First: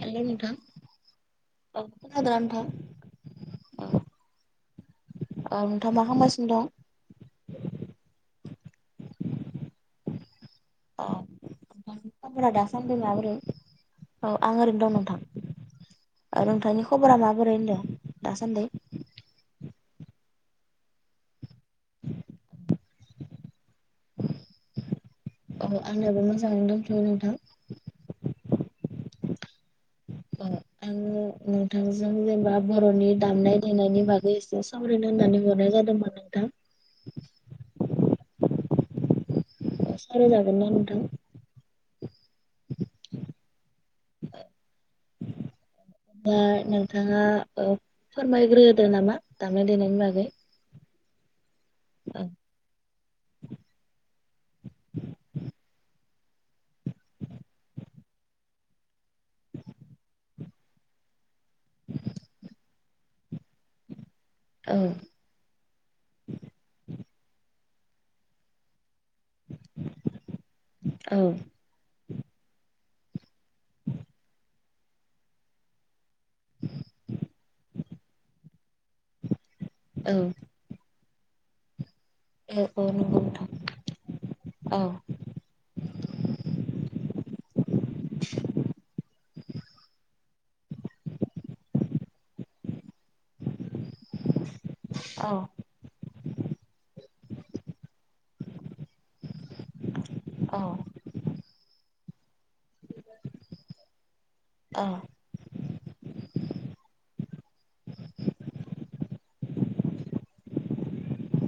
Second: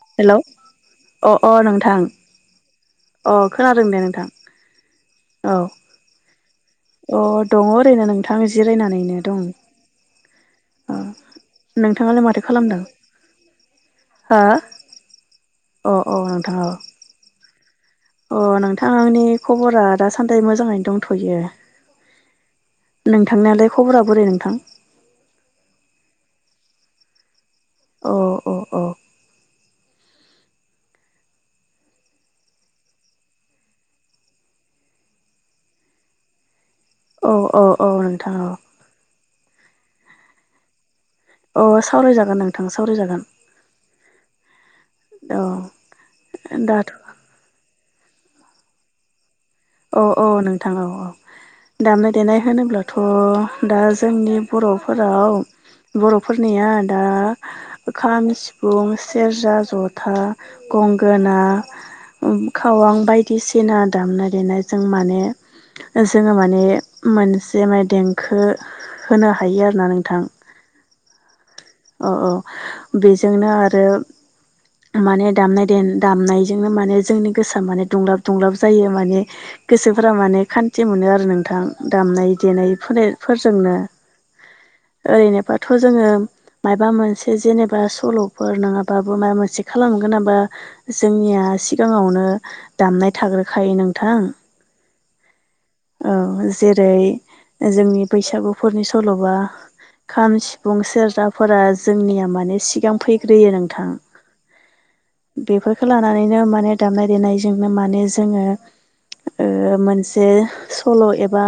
हेल' hello नोंथां अ अ नोंथां खोनादोंना खोनायाखै अ खोनादों दे नोंथां औ नोंथाङा मा खालामगासिनो दं अ दङ ओरैनो नोंथां जिरायनानैनो दं अ [unintelligible] नोंथाङालाय माथो खालामदों औ हो आं ओरैनो दं नोंथां अ अ औ नोंथां नोंथांनि खबरा माबोरै होनदों अ दासान्दि नोंथांनि खबरा दासान्दि मोजाङैनो दंथ'यो नोंथांनिलाय खबरा बोरै नोंथां अ आंनाबो मोजाङैनो दंथ'यो नोंथां अ अ अ औ आंङो नोंथांजों जेनेबा बर'नि दामनाय देनायनि बागै एसे सावरायनो होननानै हरनाय जादोंमोन। आथा औ औ औ नोंथां औ सावराय जागोन ना नोंथां अ सावरायजागोन नोंथां सावरायजागोन औ दा दाथ' नोंथांङा ओ फोरमायग्रोदो नामा? दामनाय देनायनि औ औ बागै नोंथां औ औ दामनाय औ देनाय होनोब्ला थ' दा जोंनि बर'फोराव औ बर'फोरनिया दा खाम सिफुं सेरजा ज'था गंगोना खावां बायदिसिना दामनाय बेनो औ जों माने जोंङो माने मोनसे माने देंखो होनो हायो आरोना नोंथां औ औ औ बेजोंनो आरो माने दामनाय दे दामनाय बिनो माने जोंनि गोसोआ माने दुंलाब दुंलाब जायो माने गोसोफोरा औ माने खान थि मोनो आरो नोंथां दामनाय देनाय औ औ नंगौ नोंथां फोलेर-फोरजोंनो औ ओरैनो थ' जोंङो। माबा मोनसे जेनेबा सल'फोर नङाबाबो माबा मोनसे खालामनो गोनांबा जोंनिया सिगांङावनो दामनाय थाग्रोखायो नोंथां औ औ जेरै जोंनि बैसागुफोरनि सल'बा खाम औ सिफुं सेरजाफोरा जोंनिया माने सिगां फैग्रोयो नोंथां औ बेफोरखौ लानानैनो माने दामनाय देनायजोंनो माने जोंङो ओ मोनसे सल' एब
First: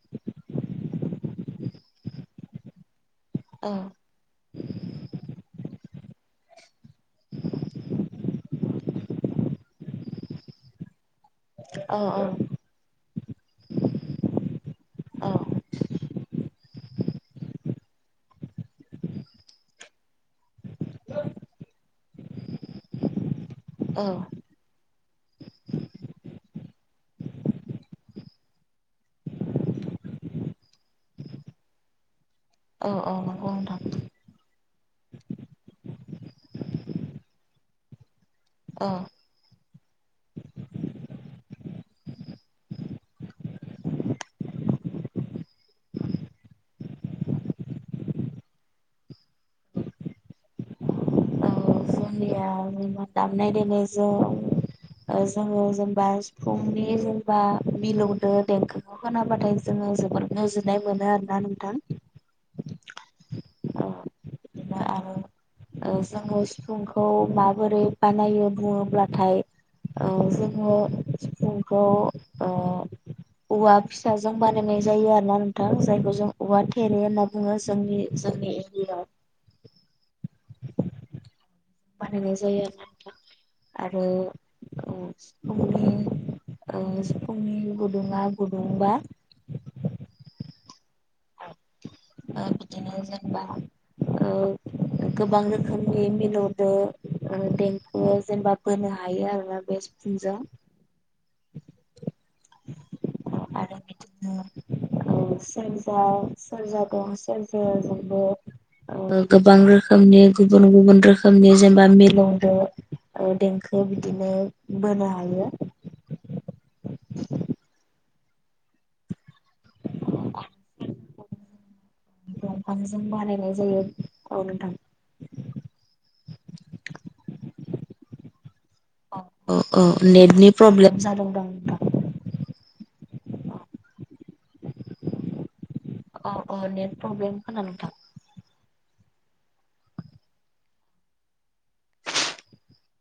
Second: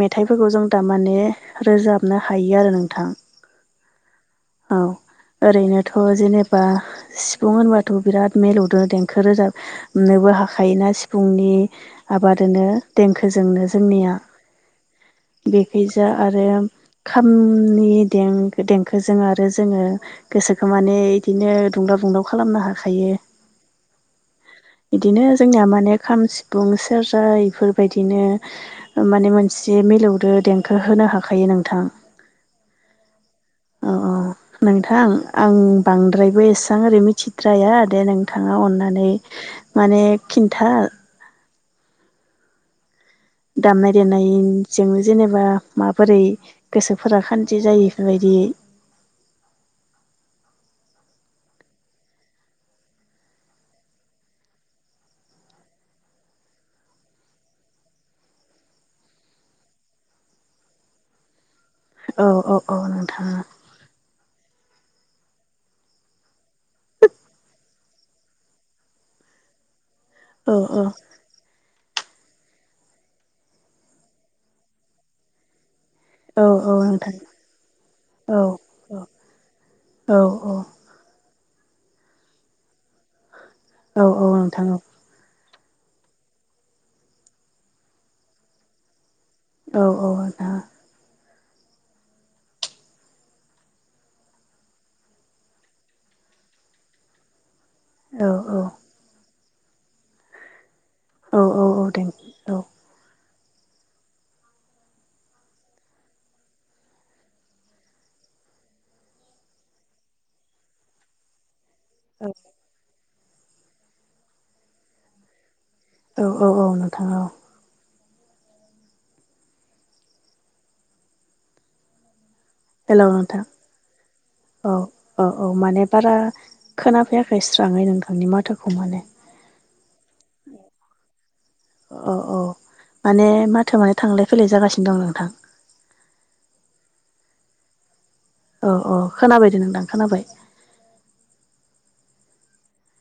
मेथाइफोरखौ जों दा माने रोजाबनो हायो आरो नोंथां। औ। औ ओरैनोथ' जेनेबा। सिफुं होनबाथ' बिराद मिलौदो देंखो रोजाबनोबो हाखायोना सि फुंनि औ आबादोनो देंखोजोंनो जोंनिया। औ बेखिजा आरो खामनि दें देंखो जों आरो जोङो गोसोखौ माने इदिनो दुंदाव बुंदाव खालामनो हाखायो। औ। इदिनो जोंनिया माने खाम सिफुं सेरजा इफोरबायदिनो। माने मोनसे मिलौदो देंखो होनो हाखायो नोंथां। औ औ औ नंगौ नोंथां। अ अ नोंथां आं बांद्रायबो एसां ओरै मिथिद्राया दे नों थांङा औ अननानै माने खिन्था। दामनाय देनायजों जेनेबा माबोरै। गोसोफोरा खान्थि जायो इफोरबायदि। जिया [unintelligible] दामनाय देनाय जों ओ जोंङो जेनेबा सिफुंनि जेनेबा मिलौदो देंखो खोनाबाथाय जोंङो जोबोद गोजोननाय मोनो आरोना नोंथां। औ औ औ नोंथां [unintelligible] ओ जोंङो सिफुंखौ माबोरै बानायो बुंङोब्लाथाय। औ जोंङो सिफुं खौ ओ औवा फिसाजों बानायनाय जायो आरोना नों थां जायखौ जों औ औवा औ थेरे नोंथां होनना बुङो जोंनि औ जोंनि एरियायाव। औ औ। बानायनाय जायो औ औ नोंथां आरोना नोंथां आरो औ फुंनि ओ सिफुंनि गुदुङा गुदुंबा। औ औ नोंथां। ओ बिदिनो जेनेबा। ओ गोबां रोखोमनि मिलौदोें दें ओ औ जेनेबा बोनो हायो आरोना बे सिफुंजों। औ औ औ दे औ। ओ आरो बिदिनो औ सोरनि जा सेरजादों सेरजाया जोंबो ओ गोबां रोखोमनि गुबुन गुबुन रोखोमनि जेनेबा मि लौदो ओ देंखो बिदिनो बोनो हायो। औ औ औ नोंथां औ। [unintelligible] दंफांजों हेल' बानायनाय जायो औ नोंथां। अ औ माने बारा खोनाफैयाखै स्राङै नोंथांनि माथाखौ माने। ओ ओ नेटनि प्रब्लेम जादोंदां नोंथां। अ औ माने माथोआ माने थांलाय फैलाय जागासिनो दं नोंथां। अ अ नेट प्रब्लेमखोना नोंथां। औ औ खोनाबायदे नोंथां खोनाबाय।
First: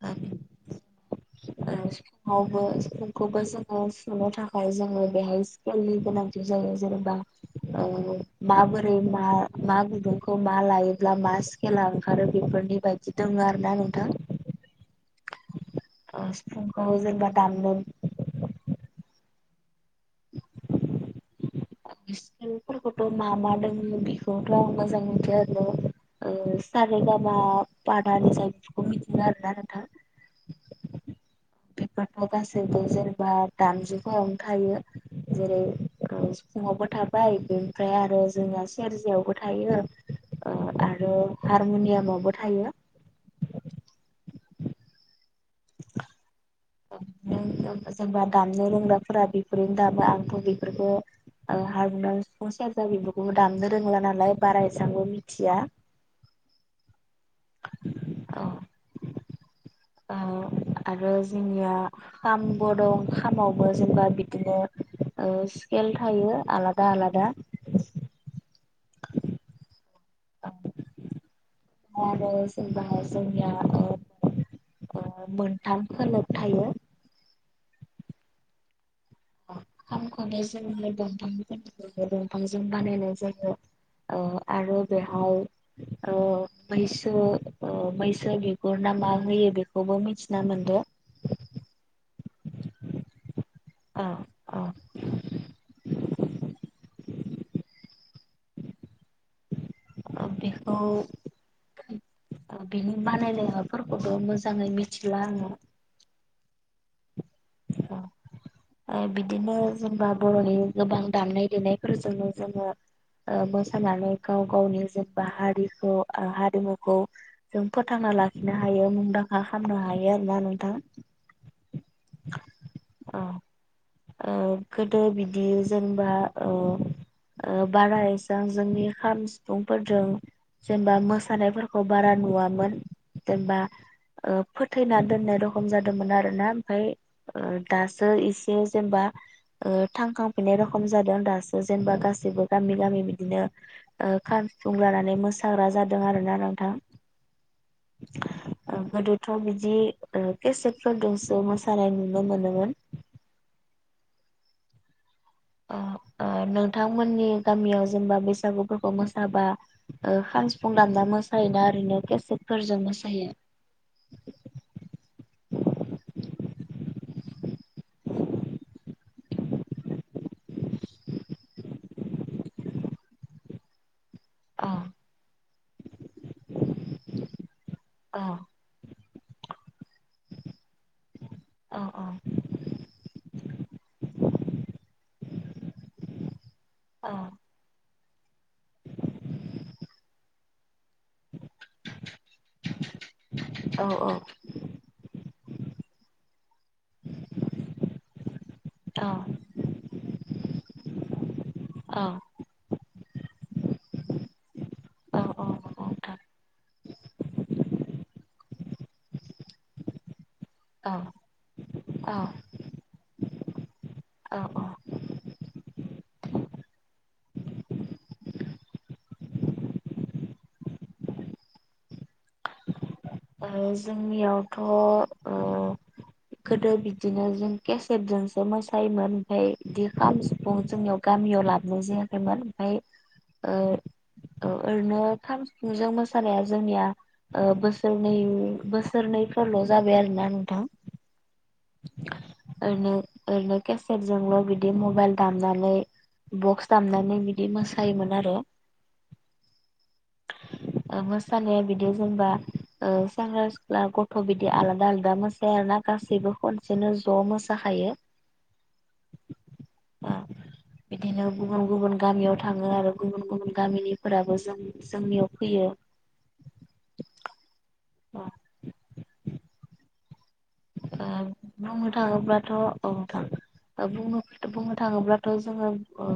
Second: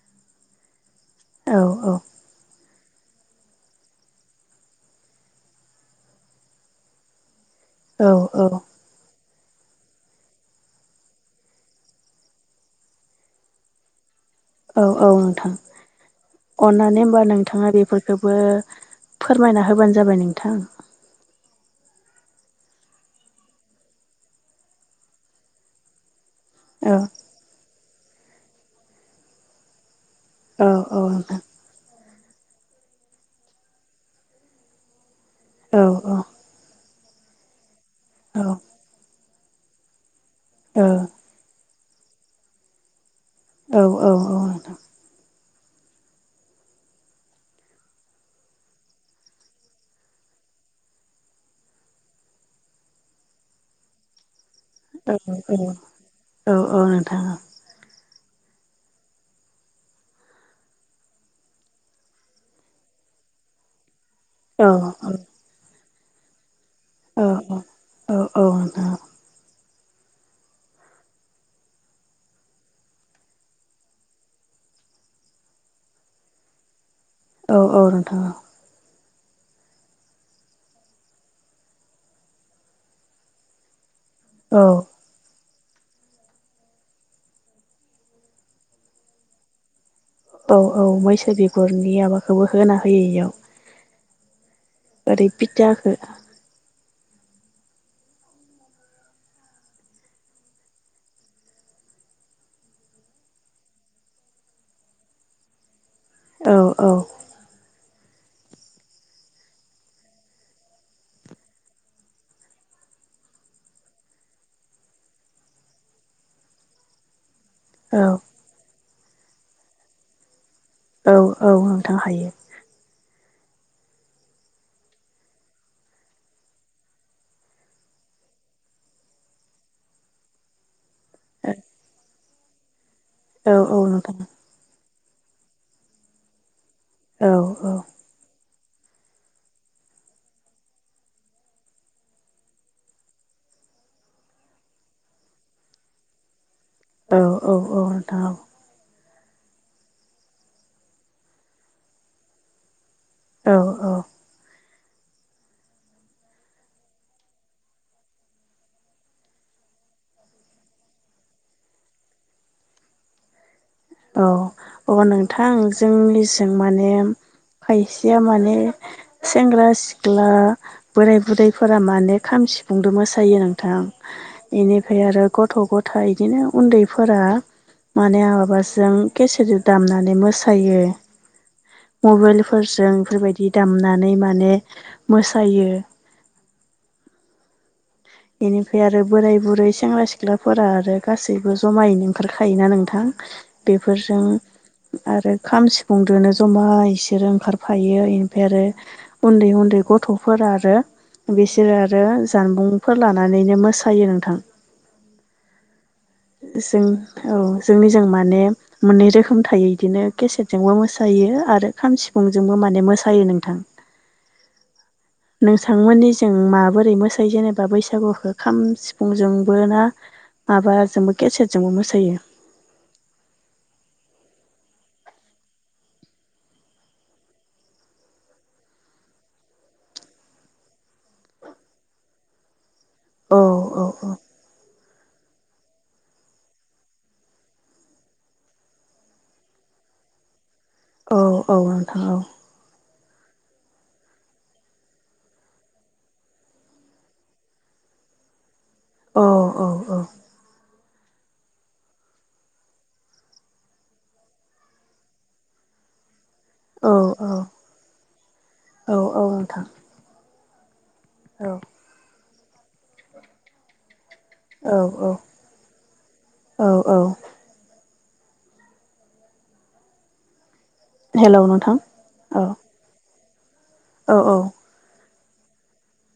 ओ बि औ ओ औ सिफुंआवबो सिफुं खौबो जोङो सुनो थाखाय जोङो बेहाय स्किलनि गोनांथि जायो जेनेबा। औ ओ औ माबो बे मा मा गुदुंखौ मा लायोब्ला मा स्केला ओंखारो बेफोरनि बायदि दोङो आरोना नोंथां। औ औ नोंथां सिफुंखौ अननानै होमबा जेनेबा नोंथाङा दामनो बेफोर खौबो फोरमायना होबानो जाबाय नोंथां। सिफुंफोरखौथ' मा मा दोंङो बेखौथ' आं मोजां मोनथिया आरोना ओ औ सारे गामा फादानिसा बेफोरखौ मिथियो आरोना नोंथां। औ औ। बेफोरथ' गासैबो जेनेबा दामजुफोरावनो थायो जेरै औ औ। फुङावबो थाबाय बेनिफ्राय आरो औ जोंना सेरजायावबो थायो ओ औ नोंथां आरो हारमुनियामावबो थायो। औ औ औ। [inaudible] नों जेनबा जेनबा दामनो रोंग्राफोरा बेफोरजोंनो दामो आंथ' बेफोरखौ ओ हारमुनियाम, सिफुं, सेरजा, बेफोरखौबो दामनो रोंला नालाय। बारा इसांबो मिथिया। औ औ नोंथां औ ओ आरो जोंनिया खामबो दं खामावबो जेनबा बिदिनो औ औ। ओ स्केल थायो आलाद औ औ औ औ नोंथां औ ओमफ्राय आरो जेनबाहाय जोंनियाव ओ ओ मोनथाम खोलोब थायो। औ औ नोंथां औ ओ खामखौनो जों दंफांनिफ्रायनो दंफांजों बानायनाय जायो। ओं औ आरो बेहाय ओं मैसो ओं मैसो बिगुर ना मा होयो बेखौबो मिथि औ औ मैसो बिगुरनि माबाखौबो होना होयो इयाव। औ। औ ओरै फिथाखो ओ बेखौ बिनि बानायनाय माबाफोरखौथ' मोजाङै मिथिला आङो। औ औ। औ। बिदिनो जेनबा बर'नि गोबां दामनाय देनायफोरजोंनो जोङो ओं मोसानानै गाव गावनि जेनेबा हारिखौ हारिमुखौ जों औ फोथांना लाखिनो हायो मुंदांखा खालामनो हायो आरो ना नोंथां। औ औ नोंथां हायो। औ औ गोदो बिदि जेनेबा ओं ओं बारा एसां जोंनि खाम सिफुंफोरजों जेनबा मोसानायफोरखौ बारा नुवामोन औ जेनबा औ नोंथां ओं फोथैना दोननाय रखम जादोंमोन आरोना औ ओमफ्राय औ दासो एसे जेनेबा ओं थांखांफिनाय रखम जादों दासो जेनेबा गासैबो गामि गामि बिदिनो ओं खाम सिफुं लानानै मोसाग्रा जादों आरो ना नोंथां। औ औ औ नोंथां औ। गोदोथ' बिदि ओं केसेटफोरजोंसो मोसानाय नुनो मोनोमोन। औ औ। ओं नोंथांमोननि गामियाव जेनेबा बैसागुफोरखौ मोसाबा ओं खाम सिफुं दामना मोसायोना ओरैनो केसेटफोरजों मोसायो? औ अ नोंथां जोंनिजों माने खायसेया माने सेंग्रा सिख्ला बोराय बुरैफोरा माने खाम सिफुंदों मोसायो नोंथां। औ बेनिफ्राय आरो गथ' गथ इदिनो उन्दैफोरा माने औ आब नानै मोसायो। औ फोरजों बेफोरबायदि दामनानै माने मोसायो औ बेनिफ्राय आरो बोराय बुरै सेंग्रा सिख्ला फोर आरो गासैबो जमायैनो ओंखारखायोना नोंथां बेफोरजों आरो खाम सिफुंजोंनो जमा इसोरो ओंखारफायो इनिफ्राय आरो औ उन्दै उन्दै गथ'फोर आरो बिसोरो आरो औ जानबुंफोर लानानैनो मोसायो नोंथां। औ औ औ नोंथां। जों औ जोंनिजों माने मोननै रोखोम थायो बिदिनो। गेसेटजोंबो औ मोसायो आरो खाम औ सिफुंजोंबो माने मोसायो नोंथां। औ औ नोंथांमोननि जों माबोरै मोसायो जेनेबा बैसागुखौ खाम सिफुंजोंबो ना माबाजोंबो केसेटजोंबो मोसायो। जोंनियावथ' गोदो बिदिनो जों केसेटजोंसो मोसायोमोन ओमफफ्राय बिदि खाम सिफुं जोंनियाव। गामियाव लाबोन जायाखैमोन ओमफफ्राय। औ औ ओरैनो खाम सिफुंजों मोसानाया जोंनिया बोसोर नै बोसोरनैफोरल' जाबाय आरोना नोंथां। औ औ नोंथां। ओरै ओरैनो केसेटजोंल' बिदि मबाइल दामनानै बक्स दामनानै बिदि मोसायोमोन आरो। औ औ औ। लांदां ओ मोसानाया बिदि जेनेबा ओ सेंग्रा सिख्ला गथ' बिदि आलादा आलादा मोसाया आर ना गासैबो बिदिनो औ ज' मोसाहायो औ औ नोंथां ओ बिदिनो औ गुबुन गुबुन गामियाव थाङो आरो गुबुन गुबुन गामिनिफोराबो जों औ जोंनियाव फैयो औ औ अ ओ हेलौ नोंथां बुंनो थाङोब्लाथ' औ नोंथां ओ औ बुंनो औ बुंनो थाङोब्लाथ' जोङो ओ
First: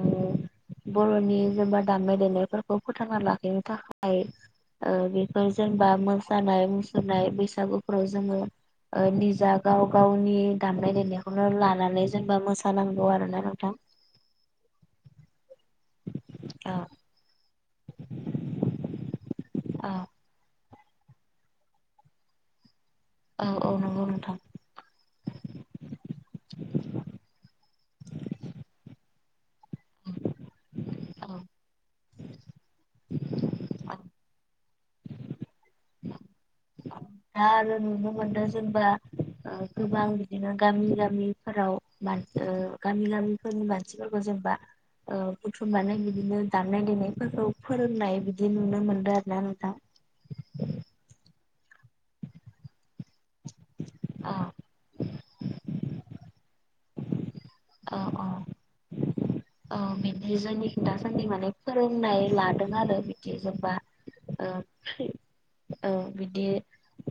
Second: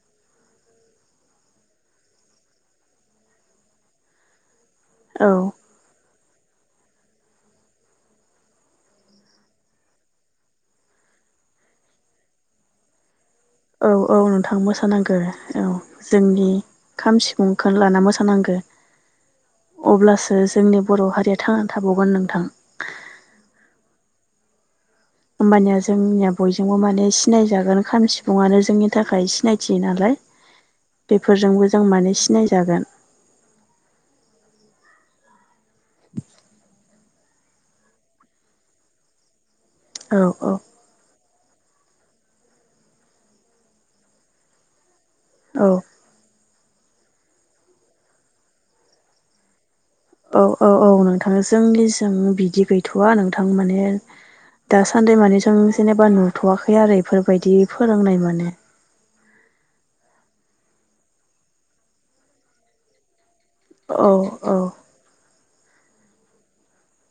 बर'नि जेबा दामनाय देनायफोरखौ फोथांना लाखिनो थाखाय औ बेफोर जेनेबा मोसानाय मुसुरनाय बैसागुफ्राव जोङो ओ निजा गाव गावनि दामनाय देनायखौनो लानानै जेनेबा मोसानांगौ आरोना नोंथां औ औ नोंथां मोसानांगौ औ जोंनि औ खाम सिफुं लाना मोसानांगौ औ अब्लासो जोंनि बर' हारिया थांना थाबावगोन नोंथां औ औ नंगौ नोंथां होमबानिया जोंनिया बयजोंबो माने सिनायजागोन खाम सिफुङानो जोंनि थाखाय सिनाय मिथियो नालाय औ बेफोरजोंबो जों माने सिनायजागोन दा दा आरो नुनो मोनदों जेनबा ओ गोबां औ बिदिनो औ गामि गामिफोराव मान ओ गामि गामिफोरनि मानसिफोरखौ जेनेबा ओ औ बुथुमनानै बिदिनो दामनाय देनायफोरखौ फोरोंनाय बिदि नुनो मोन्दों आरो ना नोंथां औ औ औ नोंथां जोंनि जों बिदि गैथ'वा नोंथां माने औ दास सान्दै मानि जों जेनेबा नुथ'वाखै आरो बेफोर बायदि औ फोरोंनाय औ माने औ मि बिज जोंनि दासान्दि माने फोरोंनाय लादों आरो बिदि जोबा औ औ ओ फ्रि औ बिदि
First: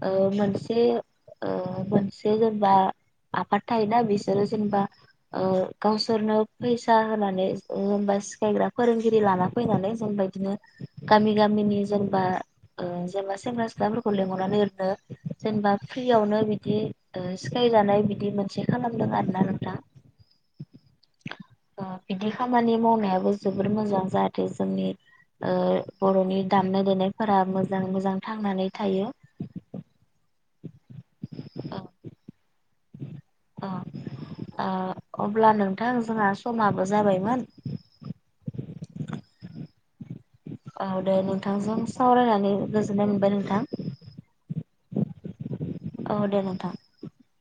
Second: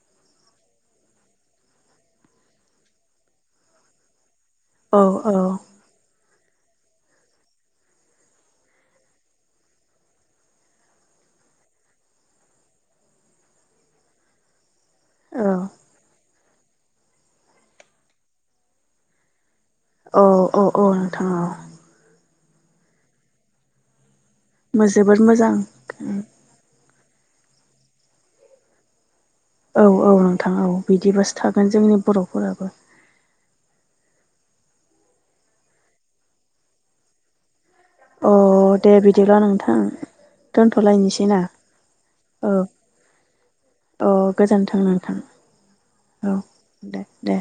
ओ मोनसे ओ मोनसे जेनेबा आफाद थायोना बिस बिसोरो जेनेबा औ ओ गावसोरनो फैसा होनानै ओ होनबा सिखायग्रा फोरोंगिरि लाना फैनानै जेनबा बिदिनो गामि गामिनि जेनेबा ओ जेनेबा सेंग्रा सिख्लाफोरखौ लेंंहरनानै ओरनो जेनेबा फ्रियावनो बिदि ओ सिखायजानाय बिदि मोनसे खालामदों आर ना नोंथां औ औ औ नोंथां औ ओ बिदि खामानि मावनायाबो जोबोर मोजां जाहाथे जोंनि जोबोद मोजां ओ बर'नि दामनाय देनायफोरा मोजाङै मोजां थांनानै थायो औ औ नोंथां औ बिदिबासो थागोन ओ जोंनि बर'फोराबो ओ अ अब्ला नोंथां जोंहा समाबो जाबायमोन अ दे बिदिब्ला नोंथां औ दे दोनथ'लायनोसै ना नोंथांजों सावरायनानै गोजोननाय मोनबाय नोंथां। औ गोजोन्थों नोंथां। औ दे नोंथां। दे दे।